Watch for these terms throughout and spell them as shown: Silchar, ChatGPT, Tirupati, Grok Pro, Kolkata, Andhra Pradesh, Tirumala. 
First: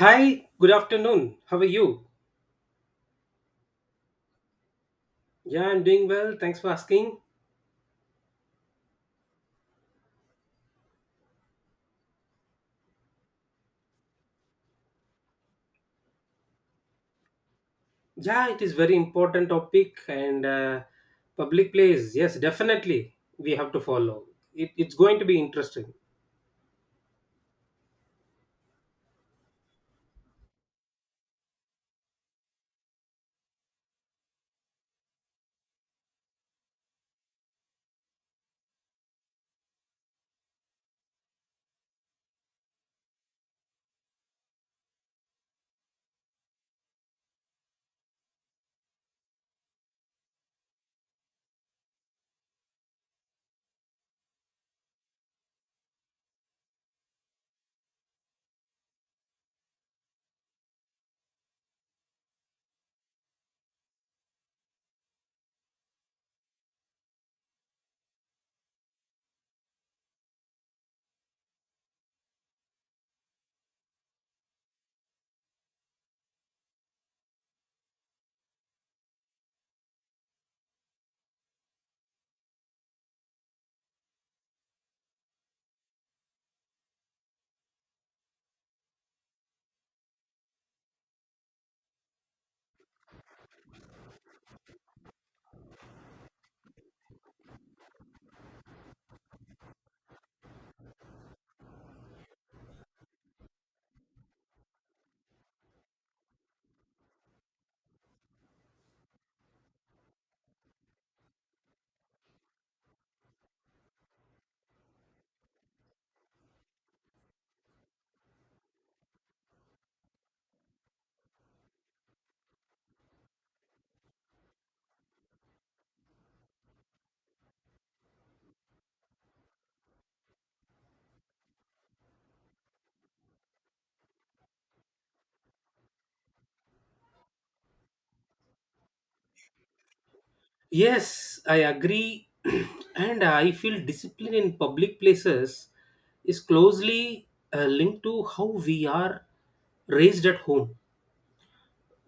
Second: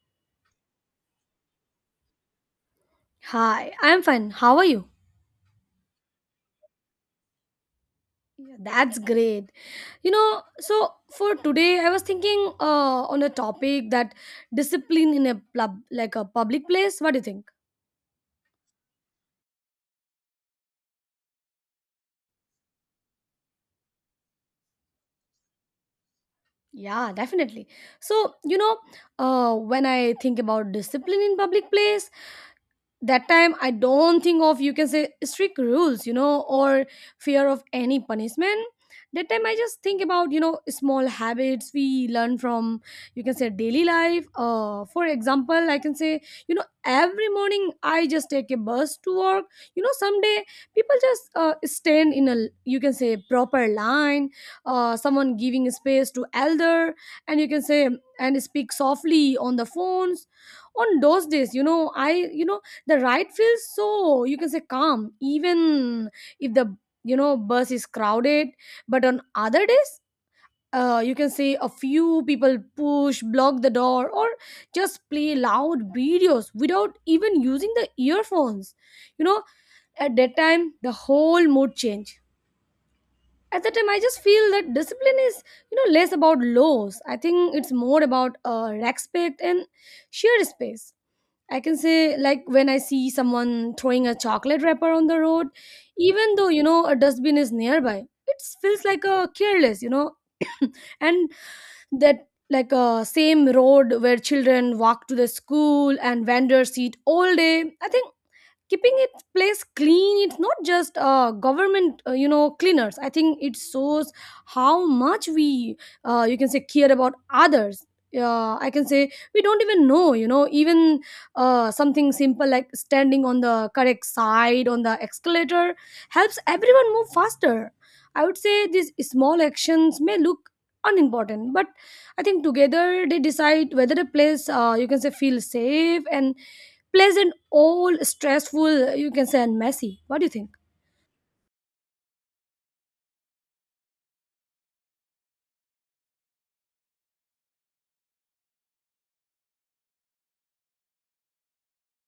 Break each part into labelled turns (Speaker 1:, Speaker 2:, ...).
Speaker 1: Hi, good afternoon. How are you?
Speaker 2: Hi, I'm fine. How are you?
Speaker 1: Yeah, I'm doing well. Thanks for asking.
Speaker 2: Yeah, that's great. So for today, I was thinking on a topic that discipline in a pub, like a public place. What do you think?
Speaker 1: Yeah, it is very important topic and public place. Yes, definitely we have to follow. It's going to be interesting.
Speaker 2: Yeah, definitely. So when I think about discipline in public place, that time I don't think of, you can say, strict rules, you know, or fear of any punishment. That time I just think about, you know, small habits we learn from, you can say, daily life. For example, I can say, you know, every morning I just take a bus to work. You know, someday people just stand in a, you can say, proper line. Someone giving space to elder, and you can say, and speak softly on the phones. On those days, you know, the ride feels so, you can say, calm, even if the, you know, bus is crowded. But on other days, you can say, a few people push, block the door or just play loud videos without even using the earphones, you know. At that time the whole mood change. At that time I just feel that discipline is, you know, less about laws. I think it's more about respect and shared space. I can say, like, when I see someone throwing a chocolate wrapper on the road, even though, you know, a dustbin is nearby, it feels like a careless, you know. And that, like, a same road where children walk to the school and vendors eat all day, I think keeping its place clean, it's not just government you know, cleaners. I think it shows how much we you can say, care about others. I can say, we don't even know, you know, even something simple like standing on the correct side on the escalator helps everyone move faster. I would say these small actions may look unimportant, but I think together they decide whether a place you can say, feels safe and pleasant, all stressful, you can say, and messy. What do you think?
Speaker 1: Yes, I agree, and I feel discipline in public places is closely linked to how we are raised at home.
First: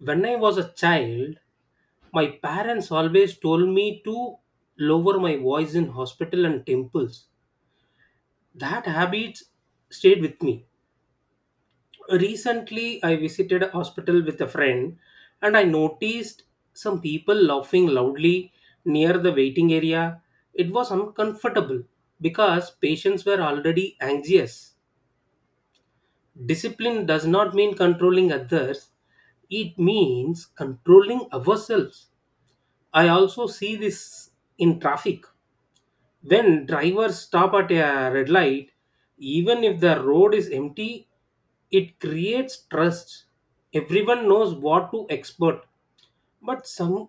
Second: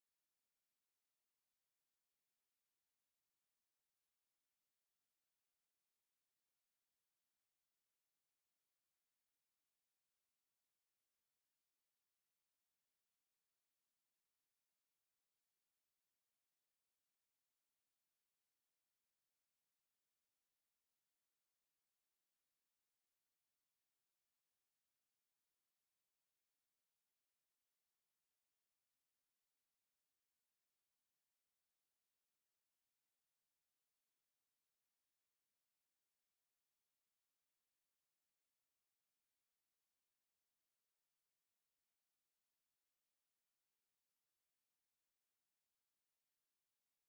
Speaker 1: When I was a child, my parents always told me to lower my voice in hospital and temples. That habit stayed with me. Recently, I visited a hospital with a friend and I noticed some people laughing loudly near the waiting area. It was uncomfortable because patients were already anxious. Discipline does not mean controlling others, it means controlling ourselves. I also see this in traffic. When drivers stop at a red light, even if the road is empty, it creates trust. Everyone knows what to expect. But some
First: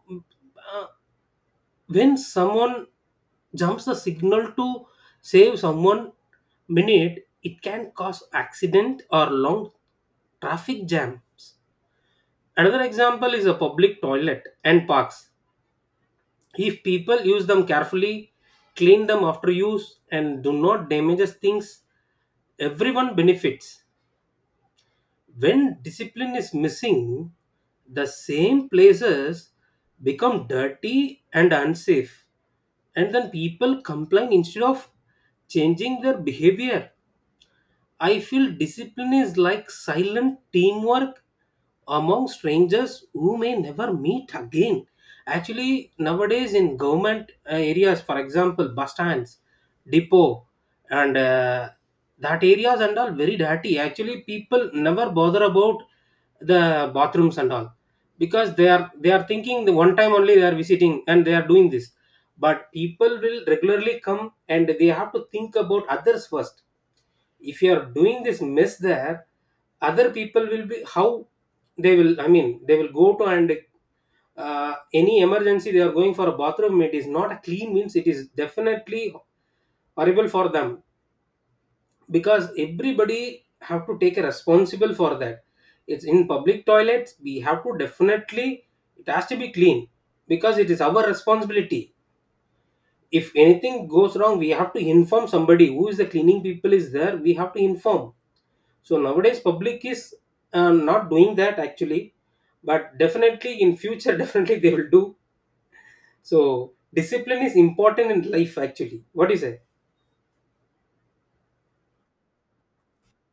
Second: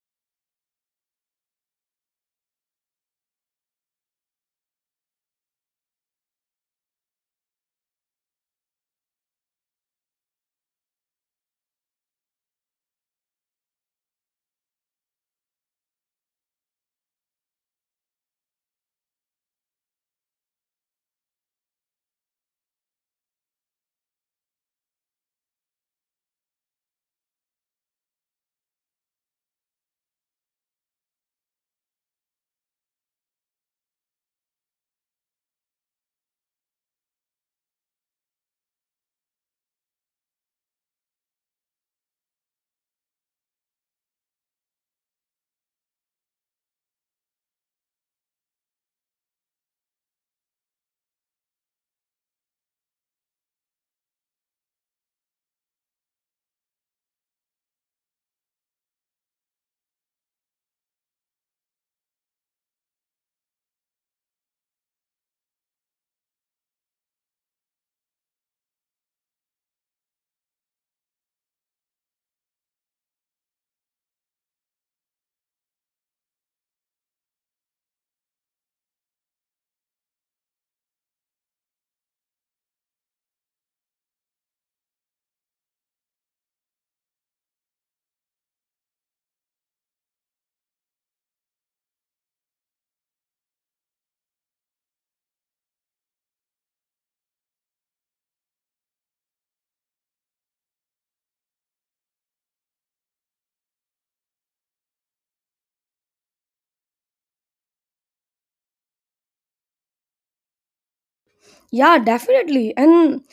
Speaker 1: When someone jumps the signal to save someone minute, it can cause accident or long traffic jams. Another example is a public toilet and parks, if people use them carefully, clean them after use and do not damage things, everyone benefits. When discipline is missing, the same places become dirty and unsafe, and then people complain instead of changing their behavior. I feel discipline is like silent teamwork among strangers who may never meet again. Actually, nowadays in government areas, for example, bus stands, depot, and that areas and all very dirty. Actually, people never bother about the bathrooms and all because they are thinking the one time only they are visiting and they are doing this. But people will regularly come and they have to think about others first. If you are doing this mess there, other people will be how they will, I mean, they will go to. And any emergency they are going for a bathroom, it is not a clean means, it is definitely horrible for them, because everybody have to take a responsible for that. It's in public toilets, we have to definitely, it has to be clean, because it is our responsibility. If anything goes wrong, we have to inform somebody who is the cleaning people is there, we have to inform. So nowadays public is not doing that actually, but definitely in future definitely they will do. So discipline is important in life, actually. What do you say?
Speaker 2: Yeah, definitely. And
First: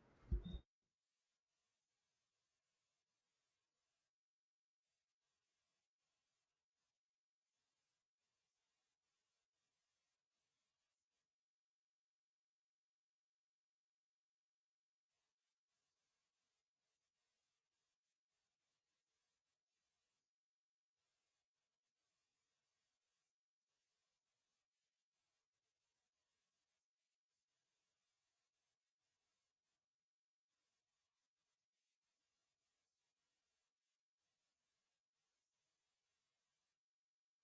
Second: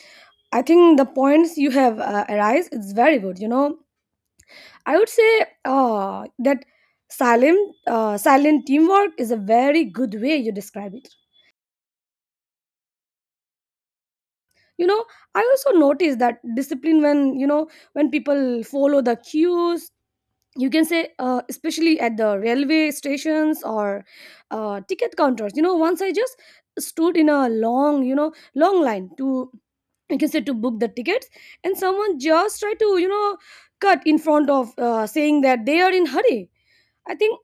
Speaker 2: I think the points you have arise is very good. You know, I would say that silent teamwork is a very good way you describe it. You know, I also noticed that discipline when you know when people follow the cues, you can say especially at the railway stations or ticket counters. You know, once I just stood in a long, you know, long line to, you can say, to book the tickets, and someone just tried to, you know, cut in front of, saying that they are in hurry. I think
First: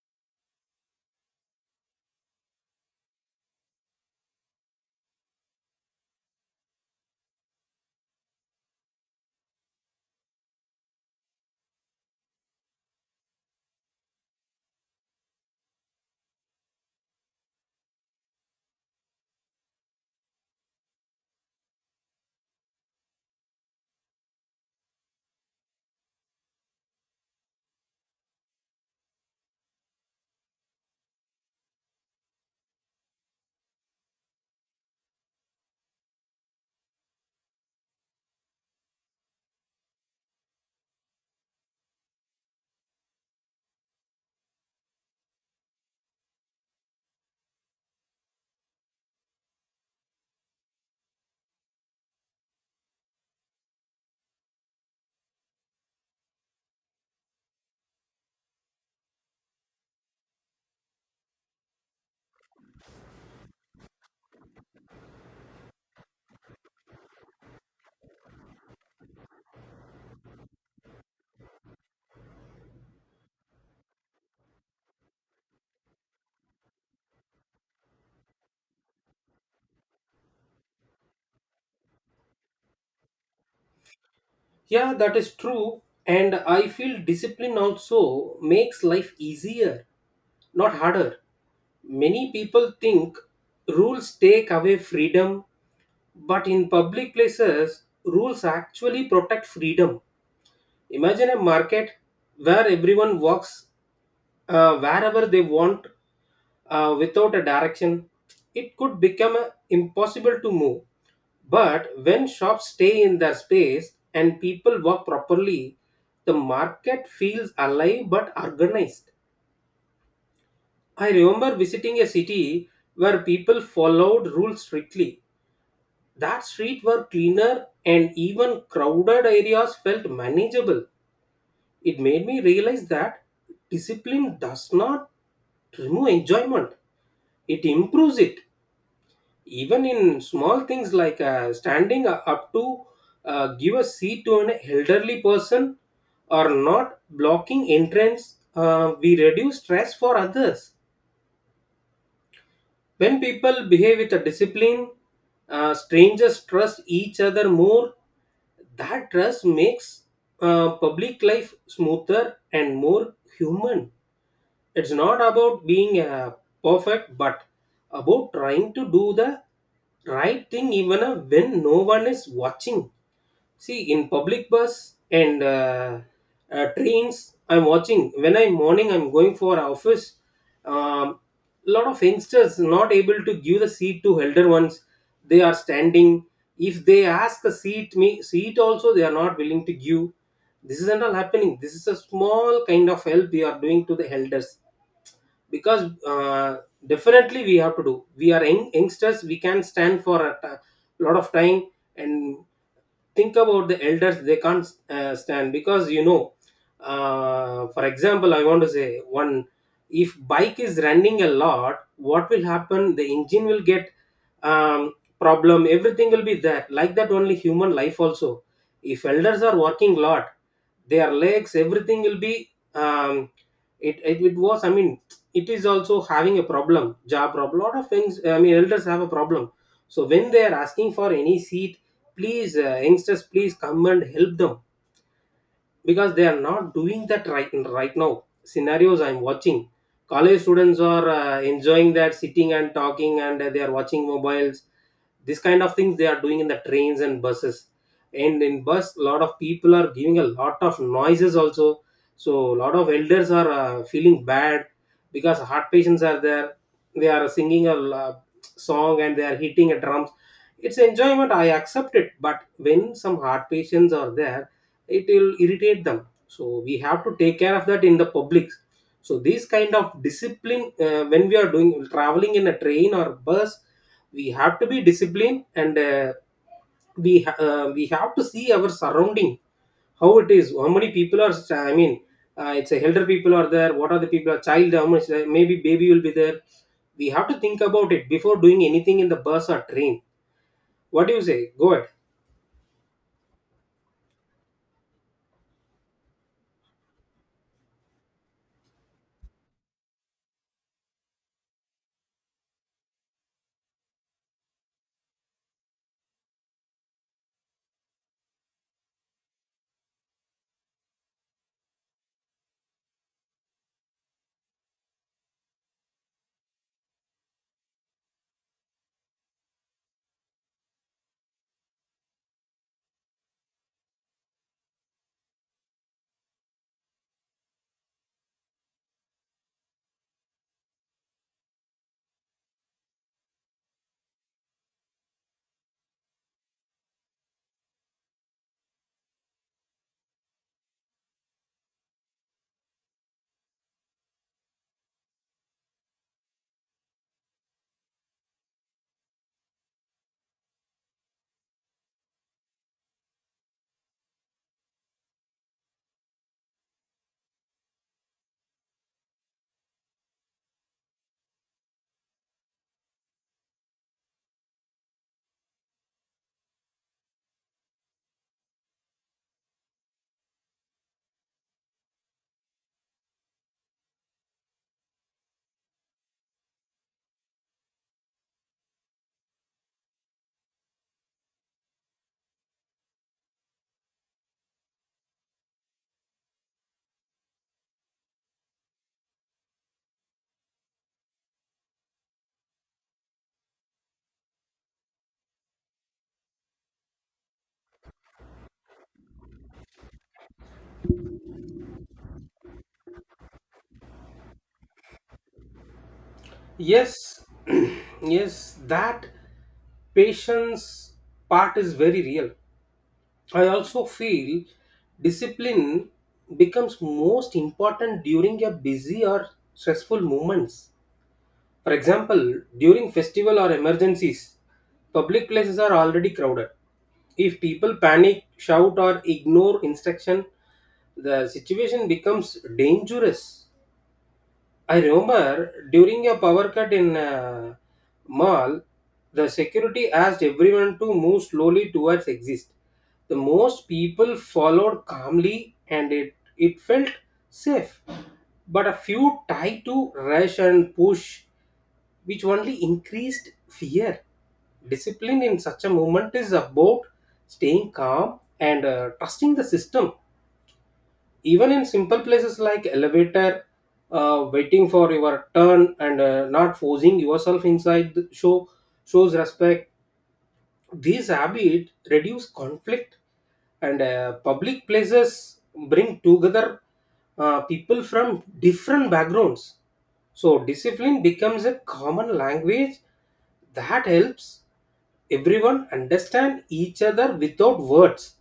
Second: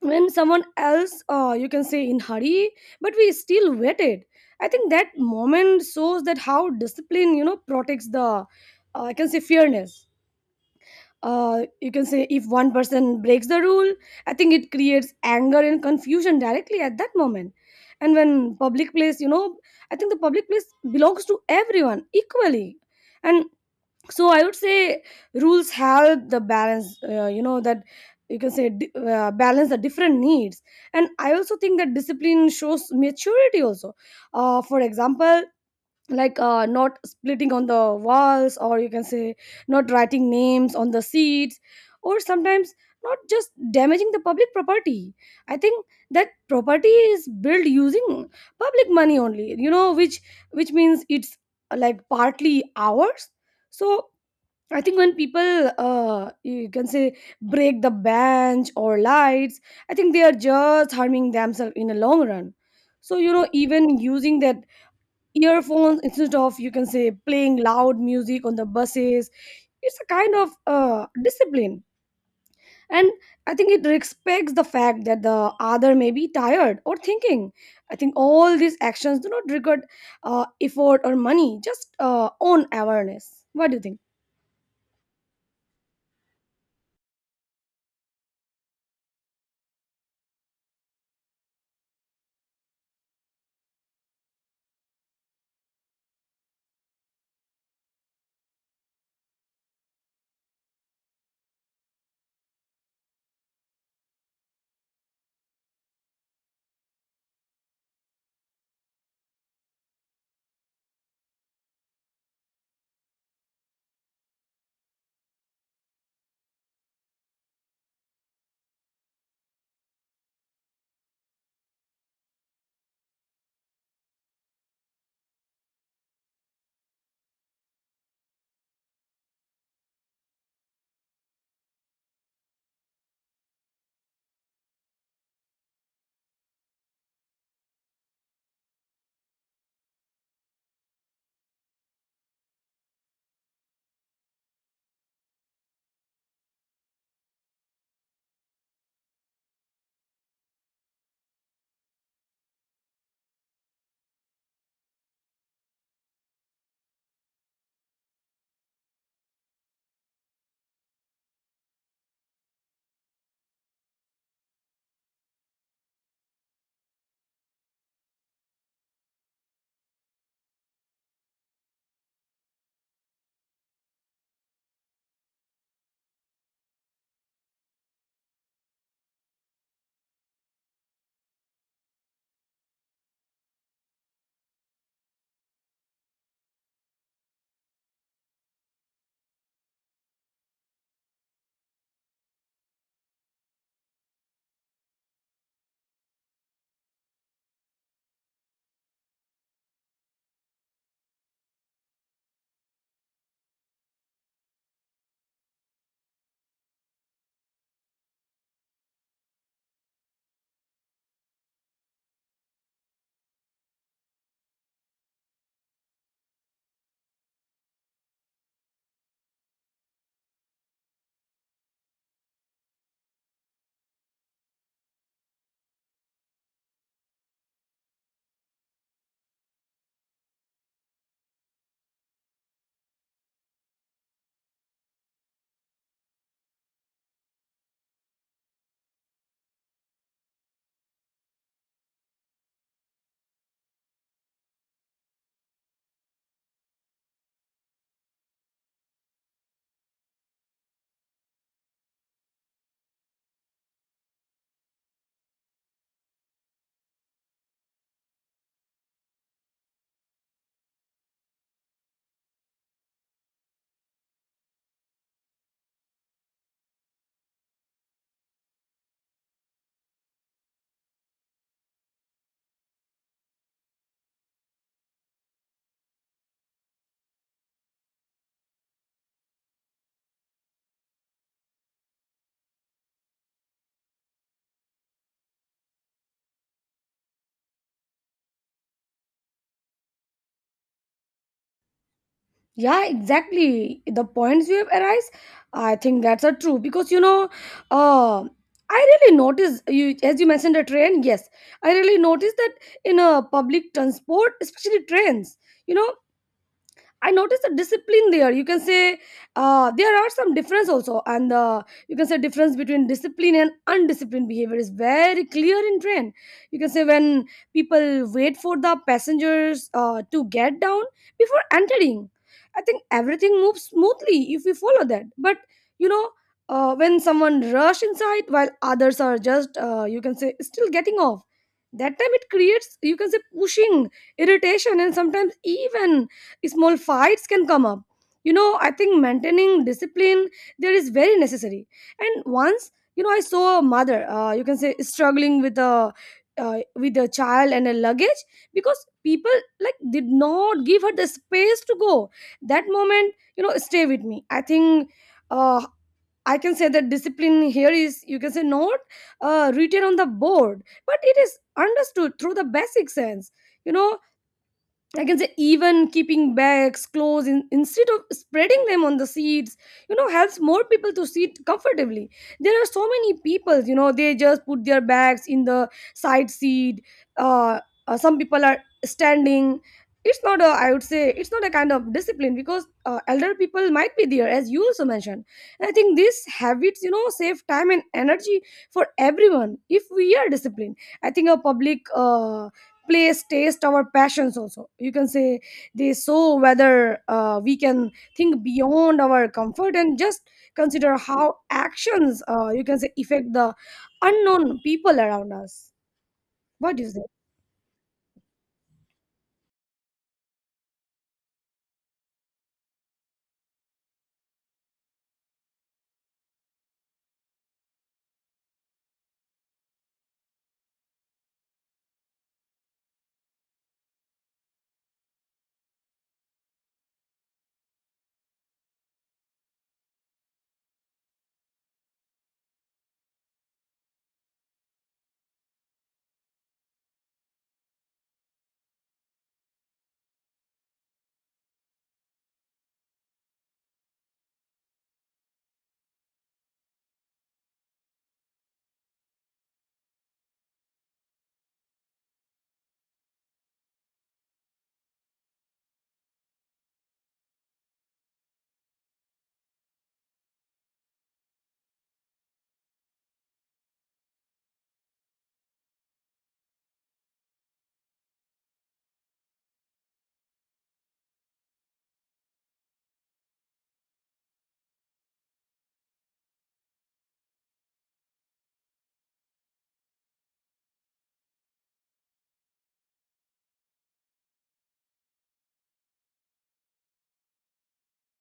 Speaker 2: when someone else, you can say, in hurry, but we still waited. I think that moment shows that how discipline, you know, protects the I can say fairness. You can say, if one person breaks the rule, I think it creates anger and confusion directly at that moment. And when public place, you know, I think the public place belongs to everyone equally. And so I would say rules help the balance, you know, that you can say balance the different needs. And I also think that discipline shows maturity also. For example, like not splitting on the walls, or you can say not writing names on the seats, or sometimes not just damaging the public property. I think that property is built using public money only, you know, which means it's like partly ours. So I think when people you can say, break the bench or lights, I think they are just harming themselves in the long run. So you know, even using their earphones instead of, you can say, playing loud music on the buses, it's a kind of discipline. And I think it respects the fact that the other may be tired or thinking. I think all these actions do not require effort or money, just own awareness. What do you think?
Speaker 1: Yeah, that is true, and I feel discipline also makes life easier, not harder. Many people think rules take away freedom, but in public places rules actually protect freedom. Imagine a market where everyone walks wherever they want. Without a direction, it could become impossible to move. But when shops stay in their space and people walk properly, the market feels alive but organized. I remember visiting a city where people followed rules strictly. That street were cleaner and even crowded areas felt manageable. It made me realize that discipline does not remove enjoyment, it improves it. Even in small things like standing up to give a seat to an elderly person or not blocking entrance, we reduce stress for others. When people behave with a discipline, strangers trust each other more. That trust makes public life smoother and more human. It's not about being perfect, but about trying to do the right thing even when no one is watching. See, in public bus and trains, I'm watching when I'm morning I'm going for office. um, Lot of youngsters not able to give the seat to elder ones, they are standing. If they ask a seat, me seat also they are not willing to give. This isn't all happening. This is a small kind of help we are doing to the elders, because definitely we have to do. We are young, youngsters, we can stand for a lot of time. And think about the elders, they can't stand, because you know, for example, I want to say one. If bike is running a lot, what will happen, the engine will get, um, problem, everything will be there. Like that only human life also. If elders are working lot, their legs everything will be, um, it was, I mean, it is also having a problem, job problem, lot of things, I mean elders have a problem. So when they are asking for any seat, please youngsters please come and help them, because they are not doing that right. Right now scenarios I'm watching, college students are enjoying that sitting and talking, and they are watching mobiles. This kind of things they are doing in the trains and buses. And in bus a lot of people are giving a lot of noises also. So a lot of elders are feeling bad, because heart patients are there. They are singing a song and they are hitting a drums. It's enjoyment, I accept it, but when some heart patients are there, it will irritate them. So we have to take care of that in the public. So these kind of discipline, when we are doing traveling in a train or bus, we have to be disciplined, and we have to see our surrounding, how it is, how many people are, I mean, it's a elder people are there, what are the people are child, how much maybe baby will be there. We have to think about it before doing anything in the bus or train. What do you say? Go ahead.
Speaker 2: Yeah, exactly. The points you have arise, I think that's are true because you know, uh, I really notice you as you mentioned the train. Yes, I really noticed that in a public transport, especially trains. You know, I noticed the discipline there. You can say there are some difference also, and you can say, difference between discipline and undisciplined behavior is very clear in train. You can say when people wait for the passengers to get down before entering. I think everything moves smoothly if we follow that. But you know, when someone rush inside while others are just you can say, still getting off, that time it creates, you can say, pushing, irritation, and sometimes even small fights can come up. You know, I think maintaining discipline there is very necessary. And once, you know, I saw a mother, you can say, struggling with a with a child and a luggage, because people like did not give her the space to go. That moment, you know, stay with me. I think uh, I can say that discipline here is, you can say, not written on the board, but it is understood through the basic sense. You know, I can say even keeping bags, clothes in, instead of spreading them on the seats, you know, helps more people to sit comfortably. There are so many people, you know, they just put their bags in the side seat. Uh, some people are standing. It's not a, I would say, it's not a kind of discipline because elder people might be there, as you also mentioned. And I think these habits, you know, save time and energy for everyone if we are disciplined. I think a public place taste our passions also, you can say, they show whether we can think beyond our comfort and just consider how actions, you can say, affect the unknown people around us. What do you say?
Speaker 1: Yes. Yes, that patience part is very real. I also feel discipline becomes most important during a busy or stressful moments. For example, during festival or emergencies, public places are already crowded. If people panic, shout or ignore instruction, the situation becomes dangerous. I remember during a power cut in mall, the security asked everyone to move slowly towards exit. The most people followed calmly and it felt safe. But a few tried to rush and push, which only increased fear. Discipline in such a moment is about staying calm and trusting the system. Even in simple places like elevator, waiting for your turn and not forcing yourself inside the shows respect. These habits reduce conflict, and public places bring together people from different backgrounds. So discipline becomes a common language that helps everyone understand each other without words.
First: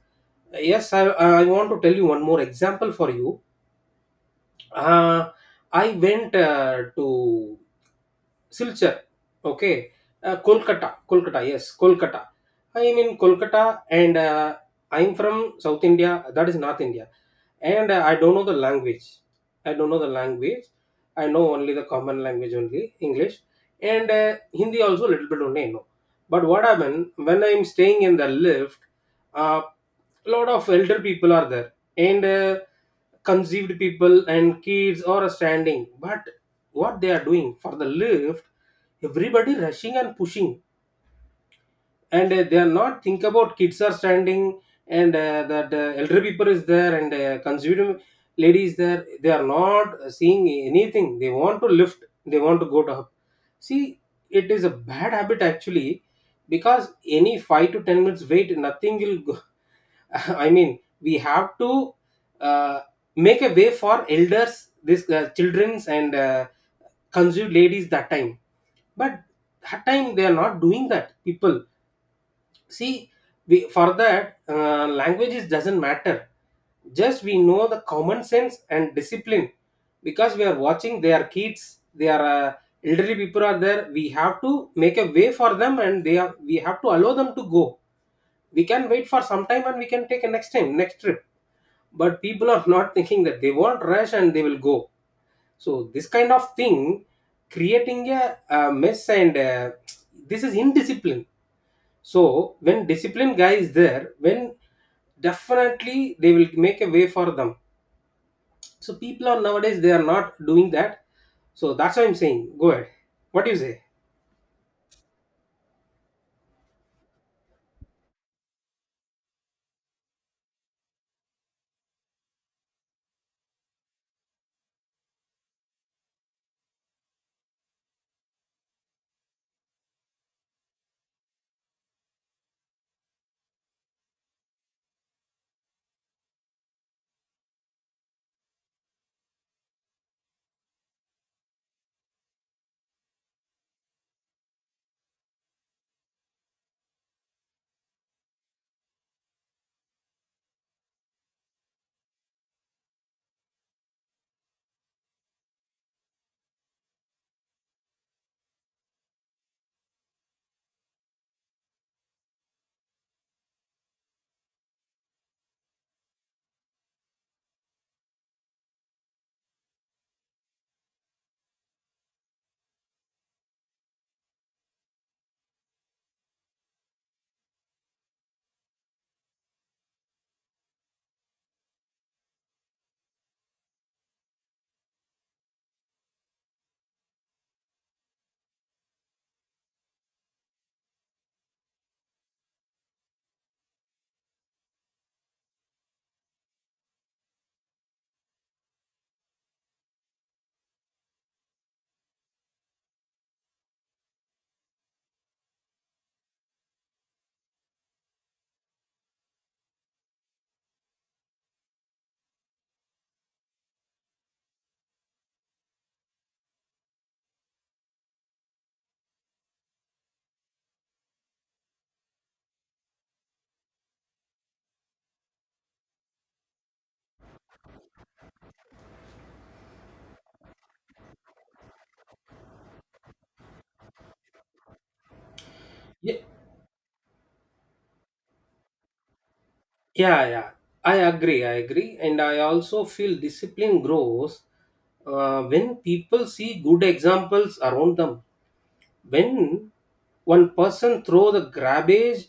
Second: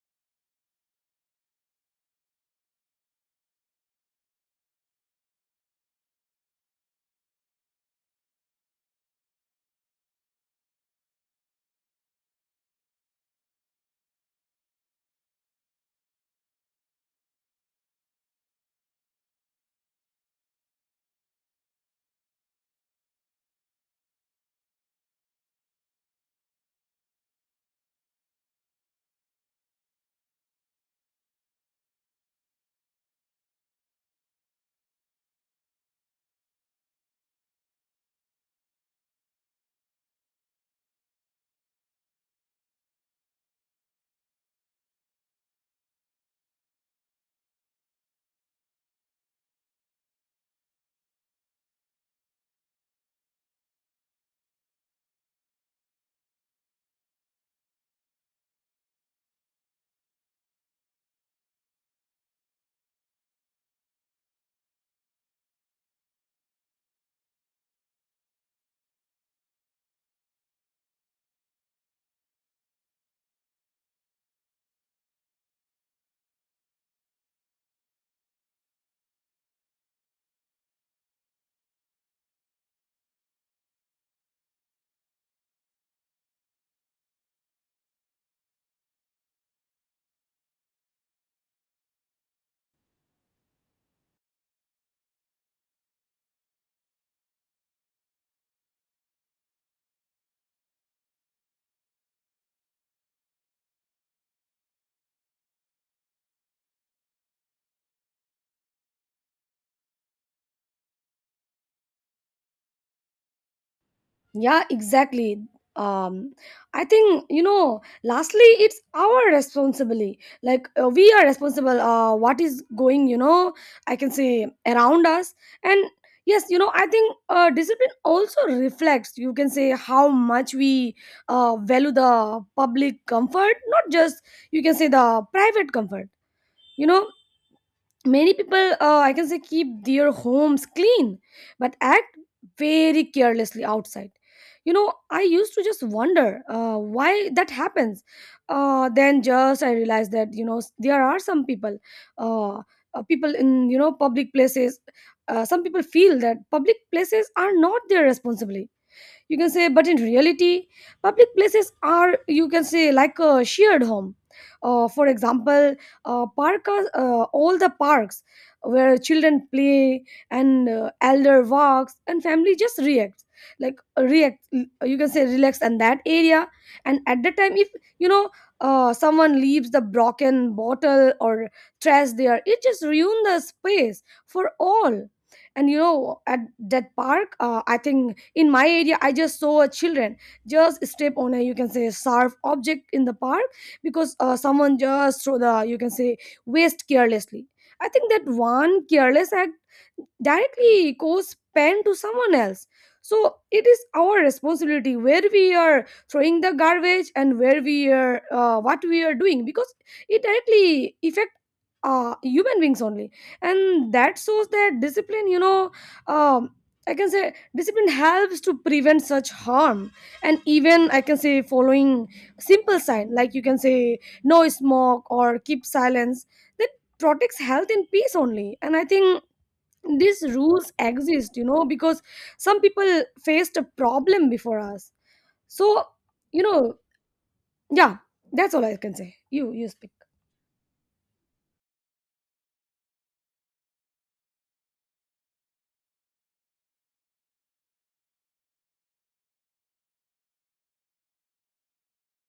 Speaker 1: Yes, I want to tell you one more example for you. uh, I went to Silchar, okay, Kolkata, Kolkata, yes, Kolkata. I am in Kolkata and I'm from South India, that is North India, and I don't know the language. I don't know the language. I know only the common language only, English, and Hindi also little bit only I know. But what happened when I'm staying in the lift, uh, a lot of elder people are there and conceived people and kids are standing. But what they are doing for the lift, everybody rushing and pushing, and they are not think about kids are standing, and that elder people is there, and conceived lady is there, they are not seeing anything, they want to lift, they want to go to up. See, it is a bad habit actually, because any 5 to 10 minutes wait nothing will go, I mean, we have to uh, make a way for elders, this childrens and conceived ladies that time. But that time they are not doing that. People, see, we, for that languages doesn't matter. Just we know the common sense and discipline, because we are watching. They are kids. They are elderly people are there. We have to make a way for them, and they are, we have to allow them to go. We can wait for some time and we can take a next time, next trip. But people are not thinking that, they want rush and they will go. So this kind of thing creating a mess, and uh, this is indiscipline. So when discipline guy is there, when, definitely they will make a way for them. So people are nowadays they are not doing that. So that's why I'm saying, go ahead. What do you say?
Speaker 2: Yeah, exactly. Um, I think you know. Lastly, it's our responsibility. Like we are responsible. What is going? You know, I can say around us. And yes, you know, I think discipline also reflects. You can say how much we value the public comfort, not just, you can say, the private comfort. You know, many people, I can say, keep their homes clean but act very carelessly outside. You know, I used to just wonder why that happens. Then just I realized that, you know, there are some people uh, people in, you know, public places. Some people feel that public places are not their responsibility, you can say, but in reality public places are, you can say, like a shared home. For example, park are, all the parks where children play, and elder walks, and family just reacts, like react, you can say, relax in that area. And at the time, if you know, someone leaves the broken bottle or trash there, it just ruin the space for all. And you know, at that park, I think in my area I just saw a children just step on a, you can say, sharp object in the park because someone just throw the, you can say, waste carelessly. I think that one careless act directly cause pain to someone else. So it is our responsibility where we are throwing the garbage and where we are, what we are doing, because it directly affect human beings only. And that shows that discipline, you know, um, I can say discipline helps to prevent such harm. And even I can say following simple sign, like you can say no smoke or keep silence, that protects health and peace only. And I think these rules exist, you know, because some people faced a problem before us. So
Speaker 1: yeah
Speaker 2: you know, yeah, that's all I can say. You speak.
Speaker 1: yeah, yeah. I agree, I agree, and I also feel discipline grows when people see good examples around them. When one person throw the garbage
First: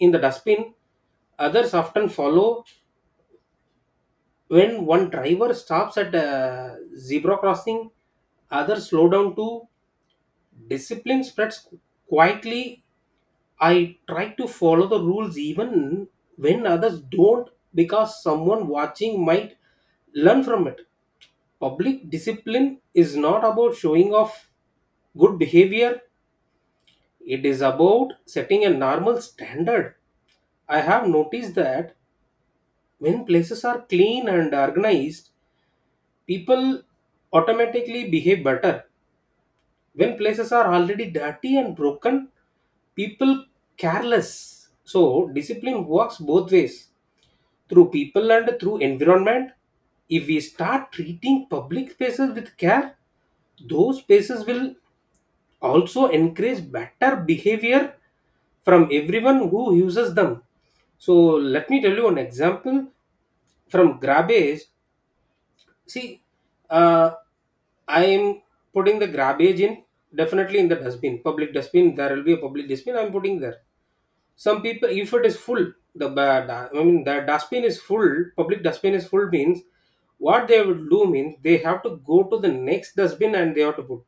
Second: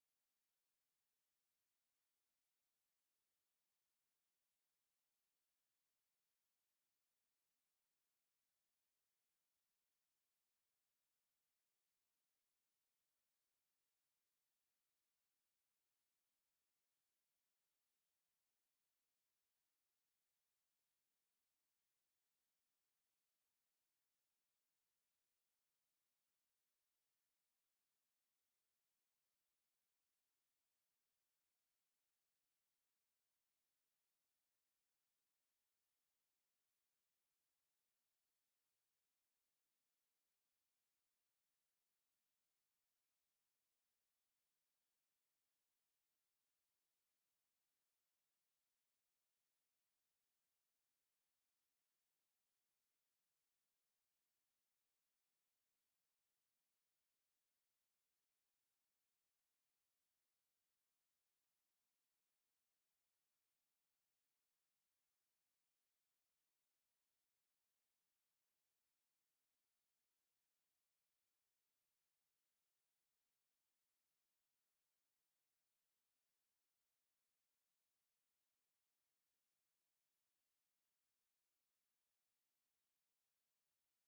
Speaker 1: in the dustbin, others often follow. When one driver stops at a zebra crossing, others slow down too. Discipline spreads quietly. I try to follow the rules even when others don't, because someone watching might learn from it. Public discipline is not about showing off good behavior. It is about setting a normal standard. I have noticed that when places are clean and organized, people automatically behave better. When places are already dirty and broken, people careless. So, discipline works both ways through people and through environment. If we start treating public spaces with care, those spaces will also encourage better behavior from everyone who uses them. So let me tell you an example from garbage. See, uh, I am putting the garbage in definitely in the dustbin, public dustbin. There will be a public dustbin. I am putting there some people if it is full the ba- da- I mean the dustbin is full, public dustbin is full means what they would do means they have to go to the next dustbin and they have to put,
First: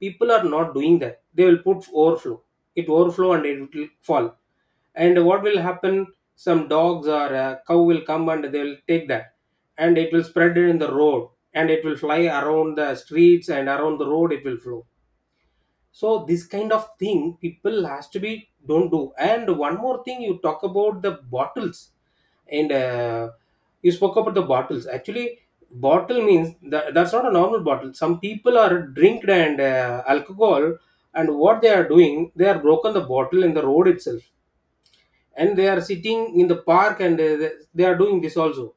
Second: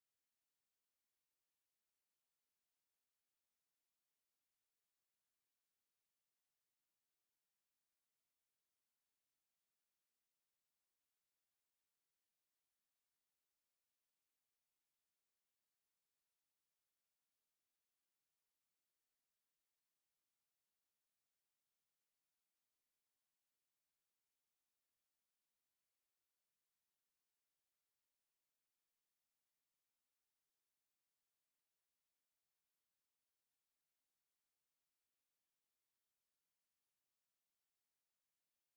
Speaker 1: people are not doing that, they will put overflow, it overflow and it will fall. And what will happen? Some dogs or a cow will come and they will take that and it will spread it in the road and it will fly around the streets and around the road it will flow. So this kind of thing people has to be don't do. And one more thing, you talk about the bottles and you spoke about the bottles actually. Bottle means that's not a normal bottle, some people are drinked and alcohol, and what they are doing, they are broken the bottle in the road itself, and they are sitting in the park and they are doing this also,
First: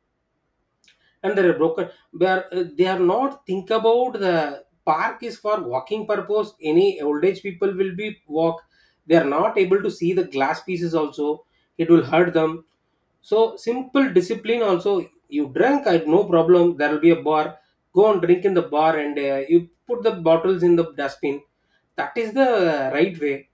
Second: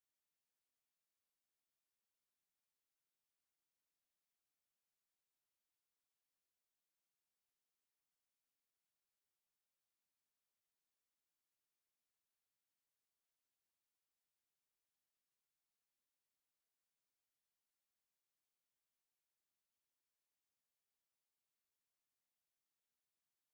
Speaker 1: and they're broken, they are not think about the park is for walking purpose. Any old age people will be walk, they are not able to see the glass pieces also, it will hurt them. So, simple discipline also, you drink I no problem, there will be a bar, go and drink in the bar and you put the bottles in the dustbin. That is the right way.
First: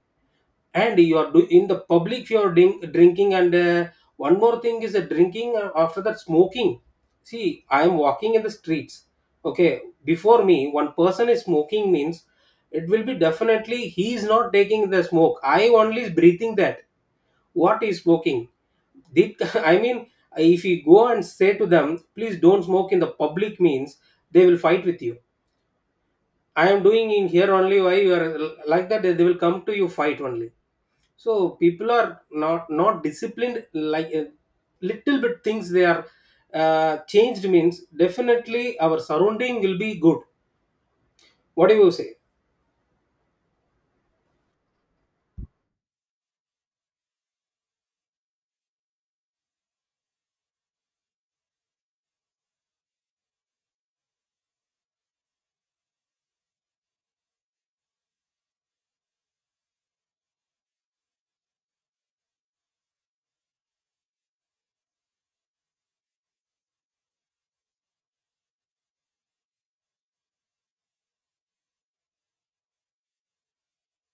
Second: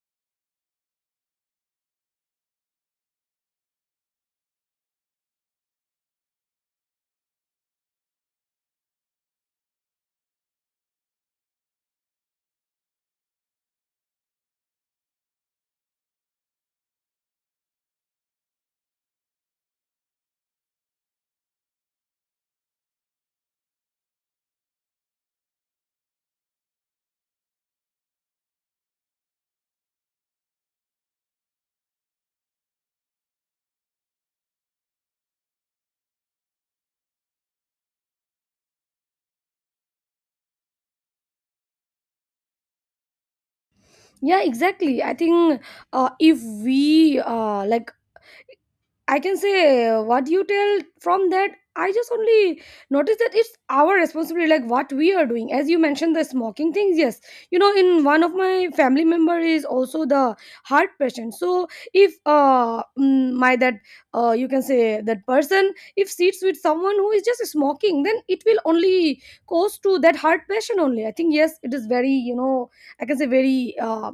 Speaker 1: And you are do in the public, you are drinking and one more thing is the drinking, after that smoking. See, I am walking in the streets, okay, before me one person is smoking means it will be definitely he is not taking the smoke, I only is breathing that. What is smoking? Did, I mean, if you go and say to them please don't smoke in the public means they will fight with you. I am doing in here only, why you are, like that they will come to you, fight only. So people are not disciplined, like little bit things they are changed means definitely our surrounding will be good. What do you say?
Speaker 2: Yeah, exactly. I think if we like I can say what you tell from that. I just only notice that it's our responsibility, like what we are doing. As you mentioned, the smoking things, yes. You know, in one of my family member is also the heart patient. So if my that you can say that person if sits with someone who is just smoking, then it will only cause to that heart patient only. I think yes, it is very you know, I can say very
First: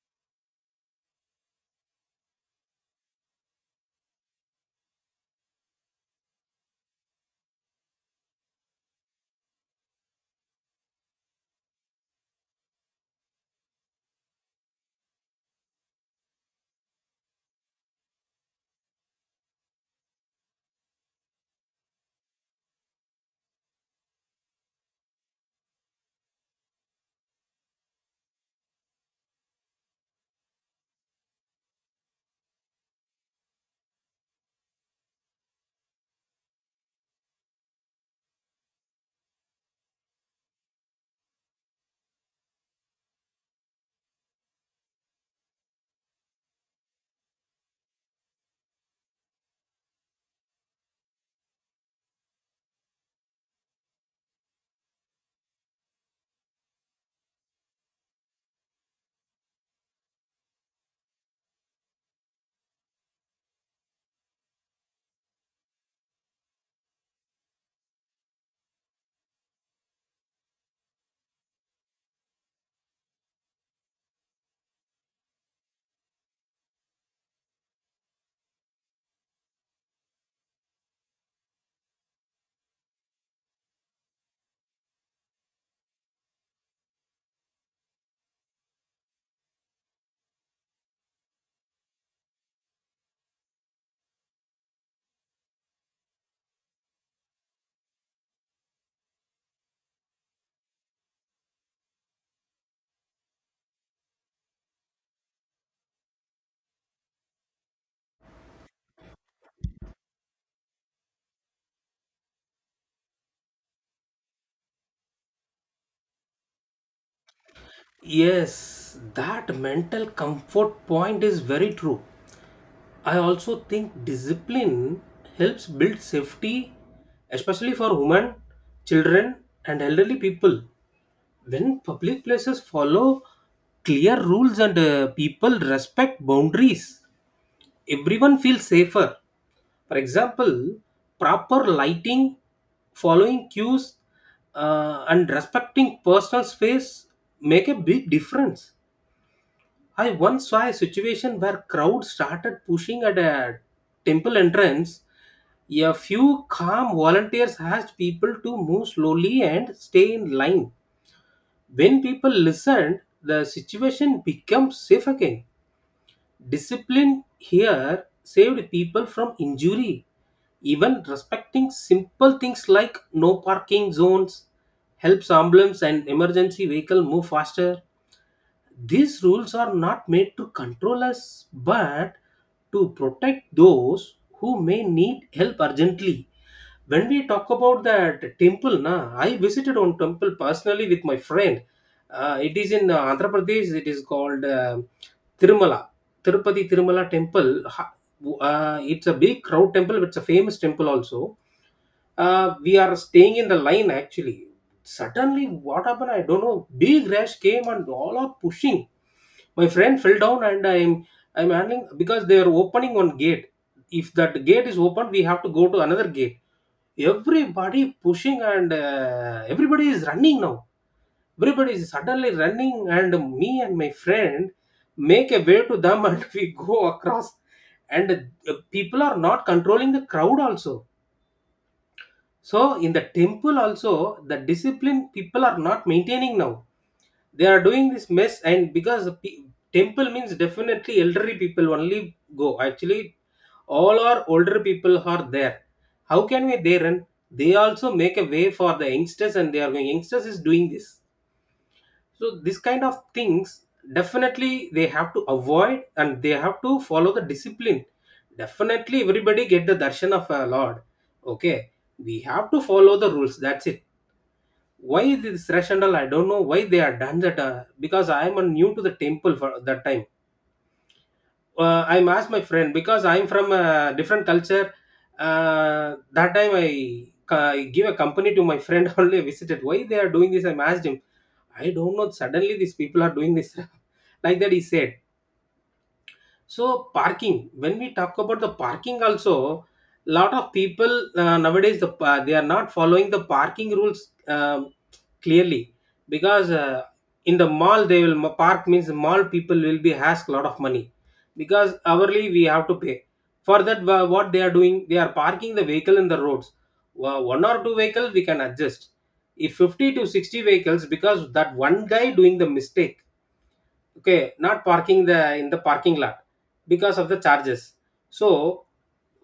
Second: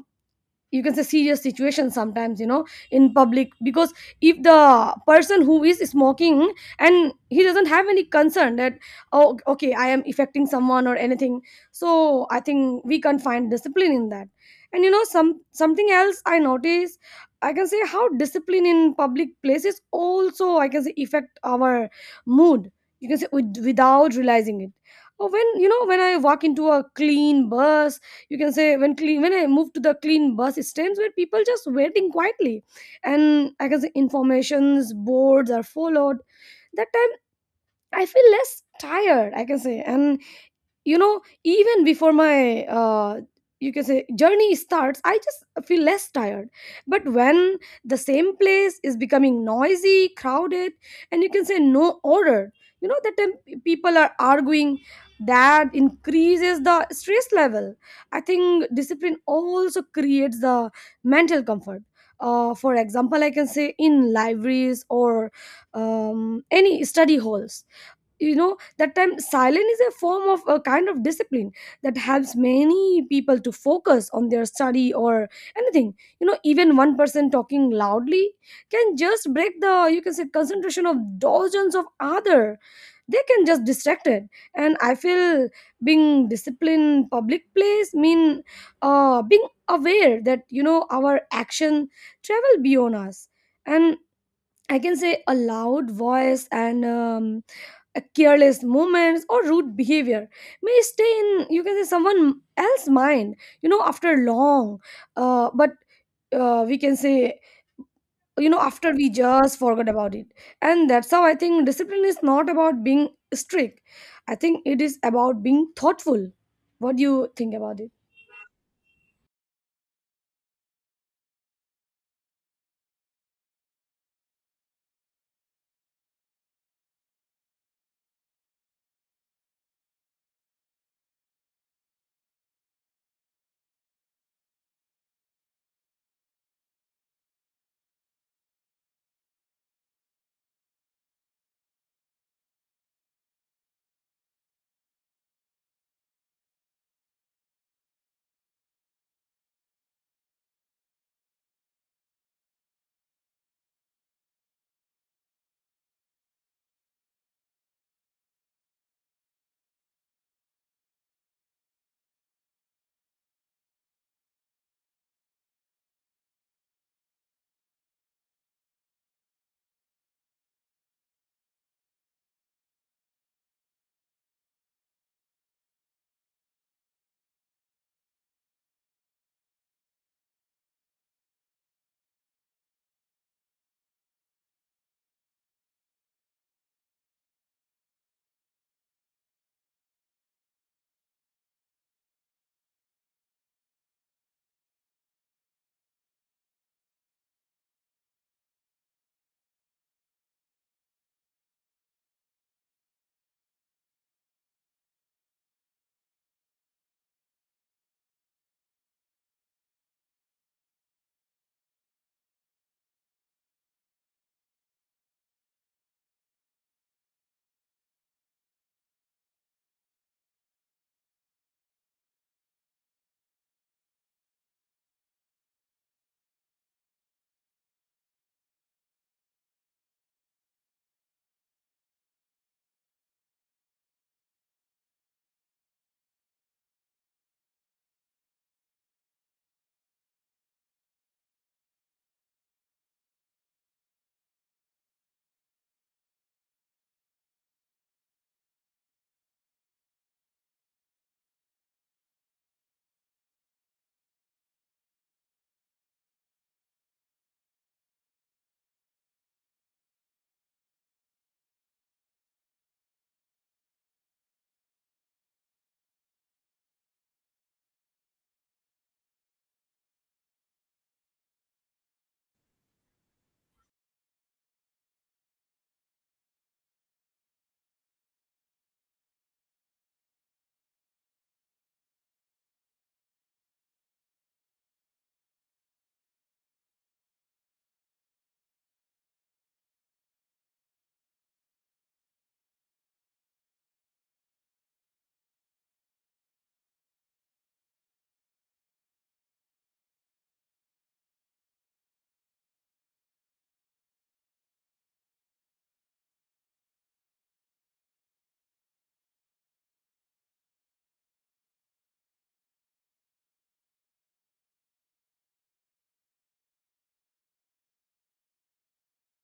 Speaker 2: you can say serious situation sometimes, you know, in public, because if the person who is smoking and he doesn't have any concern that, oh okay, I am affecting someone or anything. So I think we can find discipline in that. And you know, some something else I notice, I can say, how discipline in public places also I can say affect our mood, you can say, without realizing it. Oh, when you know, when I walk into a clean bus, you can say, when clean, when I moved to the clean bus stands where people just waiting quietly and I can say informations boards are followed, that time I feel less tired, I can say. And you know, even before my you can say, journey starts, I just feel less tired. But when the same place is becoming noisy, crowded, and you can say no order, you know, that time people are arguing, that increases the stress level. I think discipline also creates the mental comfort. For example, I can say in libraries or any study halls, you know, that time silence is a form of a kind of discipline that helps many people to focus on their study or anything. You know, even one person talking loudly can just break the, you can say, concentration of dozens of other. They can just distract it. And I feel being disciplined public place mean being aware that, you know, our action travel beyond us. And I can say a loud voice and a careless movements or rude behavior may stay in, you can say, someone else's mind, you know, after long. But we can say, you know, after we just forgot about it. And that's how I think discipline is not about being strict. I think it is about being thoughtful. What do you think about it?
Speaker 1: Yes, that mental comfort point is very true. I also think discipline helps build safety, especially for women, children, and elderly people. When public places follow clear rules and people respect boundaries, everyone feels safer. For example, proper lighting, following cues, and respecting personal space make a big difference. I once saw a situation where crowd started pushing at a temple entrance. A few calm volunteers asked people to move slowly and stay in line. When people listened, the situation became safe again. Discipline here saved people from injury. Even respecting simple things like no parking zones helps ambulance and emergency vehicle move faster. These rules are not made to control us but to protect those who may need help urgently. When we talk about that temple, na, I visited one temple personally with my friend. It is in Andhra Pradesh. It is called Tirumala, Tirupati Tirumala temple. Ha- it's a big crowd temple. It's a famous temple also. We are staying in the line actually. Suddenly, what happened? I don't know. Big rash came and all are pushing. My friend fell down and I'm handling because they are opening one gate. If that gate is open, we have to go to another gate, everybody pushing and everybody is running now, everybody is suddenly running, and me and my friend make a way to them and we go across, and people are not controlling the crowd also. So in the temple also the discipline people are not maintaining now, they are doing this mess, and because temple means definitely elderly people only go actually, all our older people are there, how can we there? And they also make a way for the youngsters and they are going, youngsters is doing this. So this kind of things definitely they have to avoid and they have to follow the discipline. Definitely everybody get the darshan of a lord, okay, we have to follow the rules, that's it. Why this rational I don't know, why they are done that, because I am a new to the temple for that time, I'm asked my friend because I'm from a different culture. That time I give a company to my friend only, visited why they are doing this, I'm asked him. I don't know, suddenly these people are doing this, like that he said. So parking, when we talk about the parking also, lot of people nowadays they are not following the parking rules. Um, clearly, because in the mall they will park means mall people will be ask lot of money because hourly we have to pay. For that, what they are doing, they are parking the vehicle in the roads. One or two vehicles we can adjust. If 50 to 60 vehicles, because that one guy doing the mistake, okay, not parking the in the parking lot because of the charges. So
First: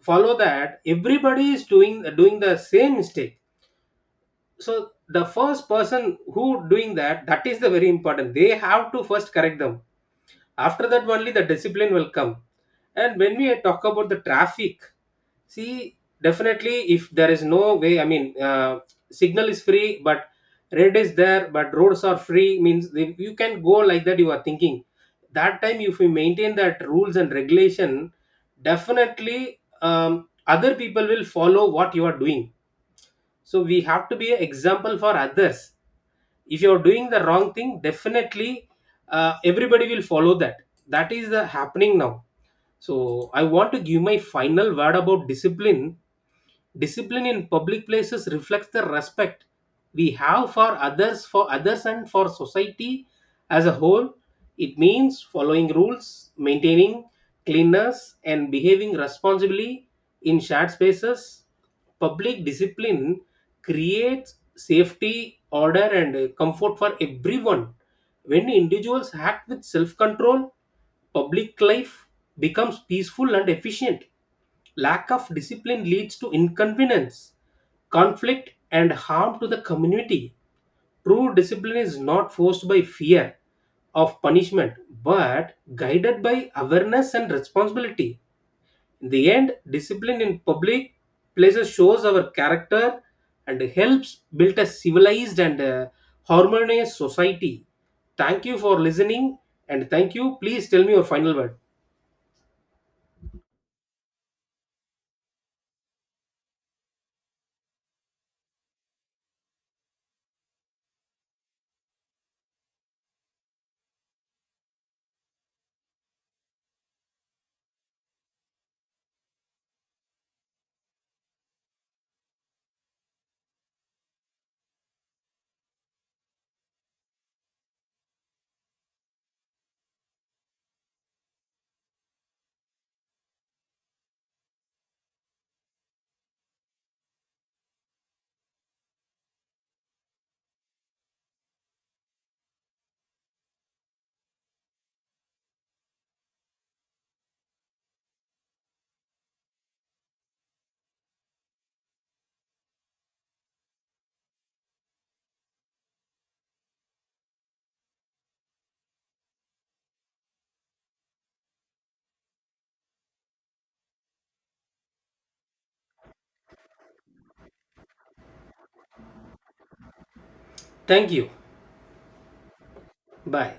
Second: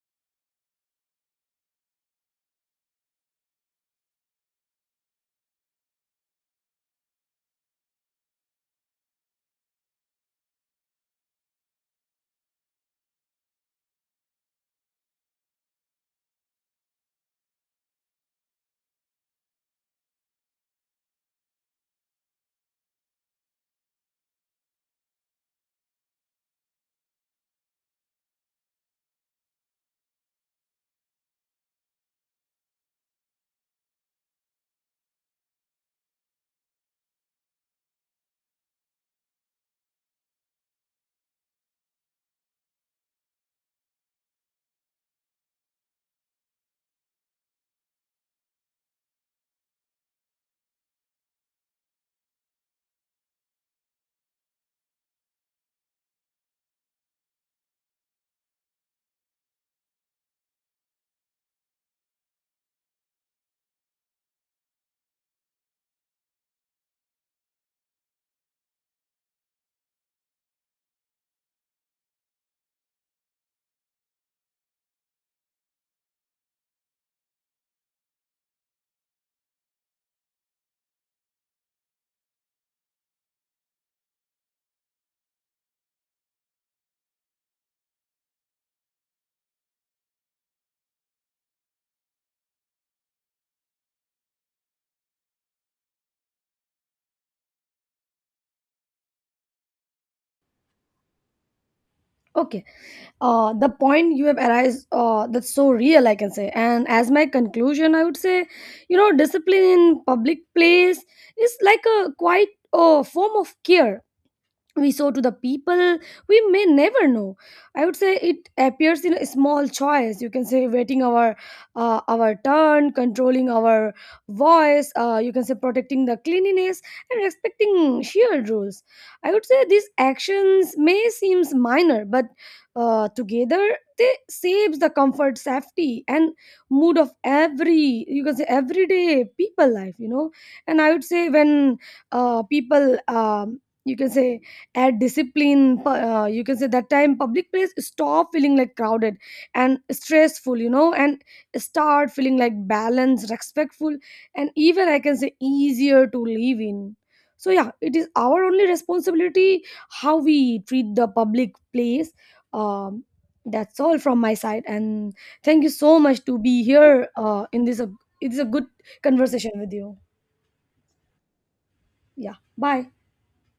Speaker 1: follow that everybody is doing the same mistake. So the first person who doing that, that is the very important, they have to first correct them, after that only the discipline will come. And when we talk about the traffic, see, definitely if there is no way, I mean signal is free, but red is there but roads are free means they, you can go, like that you are thinking. That time if we maintain that rules and regulation, definitely other people will follow what you are doing. So we have to be an example for others. If you're doing the wrong thing definitely everybody will follow that. That is the happening now. So I want to give my final word about discipline. Discipline in public places reflects the respect we have for others and for society as a whole. It means following rules, maintaining cleanness and behaving responsibly in shared spaces. Public discipline creates safety, order and comfort for everyone. When individuals act with self control, public life becomes peaceful and efficient. Lack of discipline leads to inconvenience, conflict, and harm to the community. True discipline is not forced by fear of punishment but guided by awareness and responsibility. In the end, discipline in public places shows our character and helps build a civilized and harmonious society. Thank you for listening and thank you. Please tell me your final word.
Speaker 2: Okay, the point you have arised, that's so real, I can say. And as my conclusion, I would say, you know, discipline in public place is like a quite a form of care we sow to the people we may never know. I would say it appears in a small choice, you can say, waiting our turn, controlling our voice, you can say, protecting the cleanliness and respecting shared rules. I would say these actions may seems minor, but together they saves the comfort, safety, and mood of every, you can say, everyday people life, you know. And I would say when people you can say add discipline you can say, that time public place stop feeling like crowded and stressful, you know, and start feeling like balanced, respectful, and even I can say easier to live in. So yeah, it is our only responsibility how we treat the public place. um, that's all from my side, and thank you so much to be here in this it is a good conversation with you.
Speaker 1: Thank you.
Speaker 2: Yeah, bye.
Speaker 1: Bye.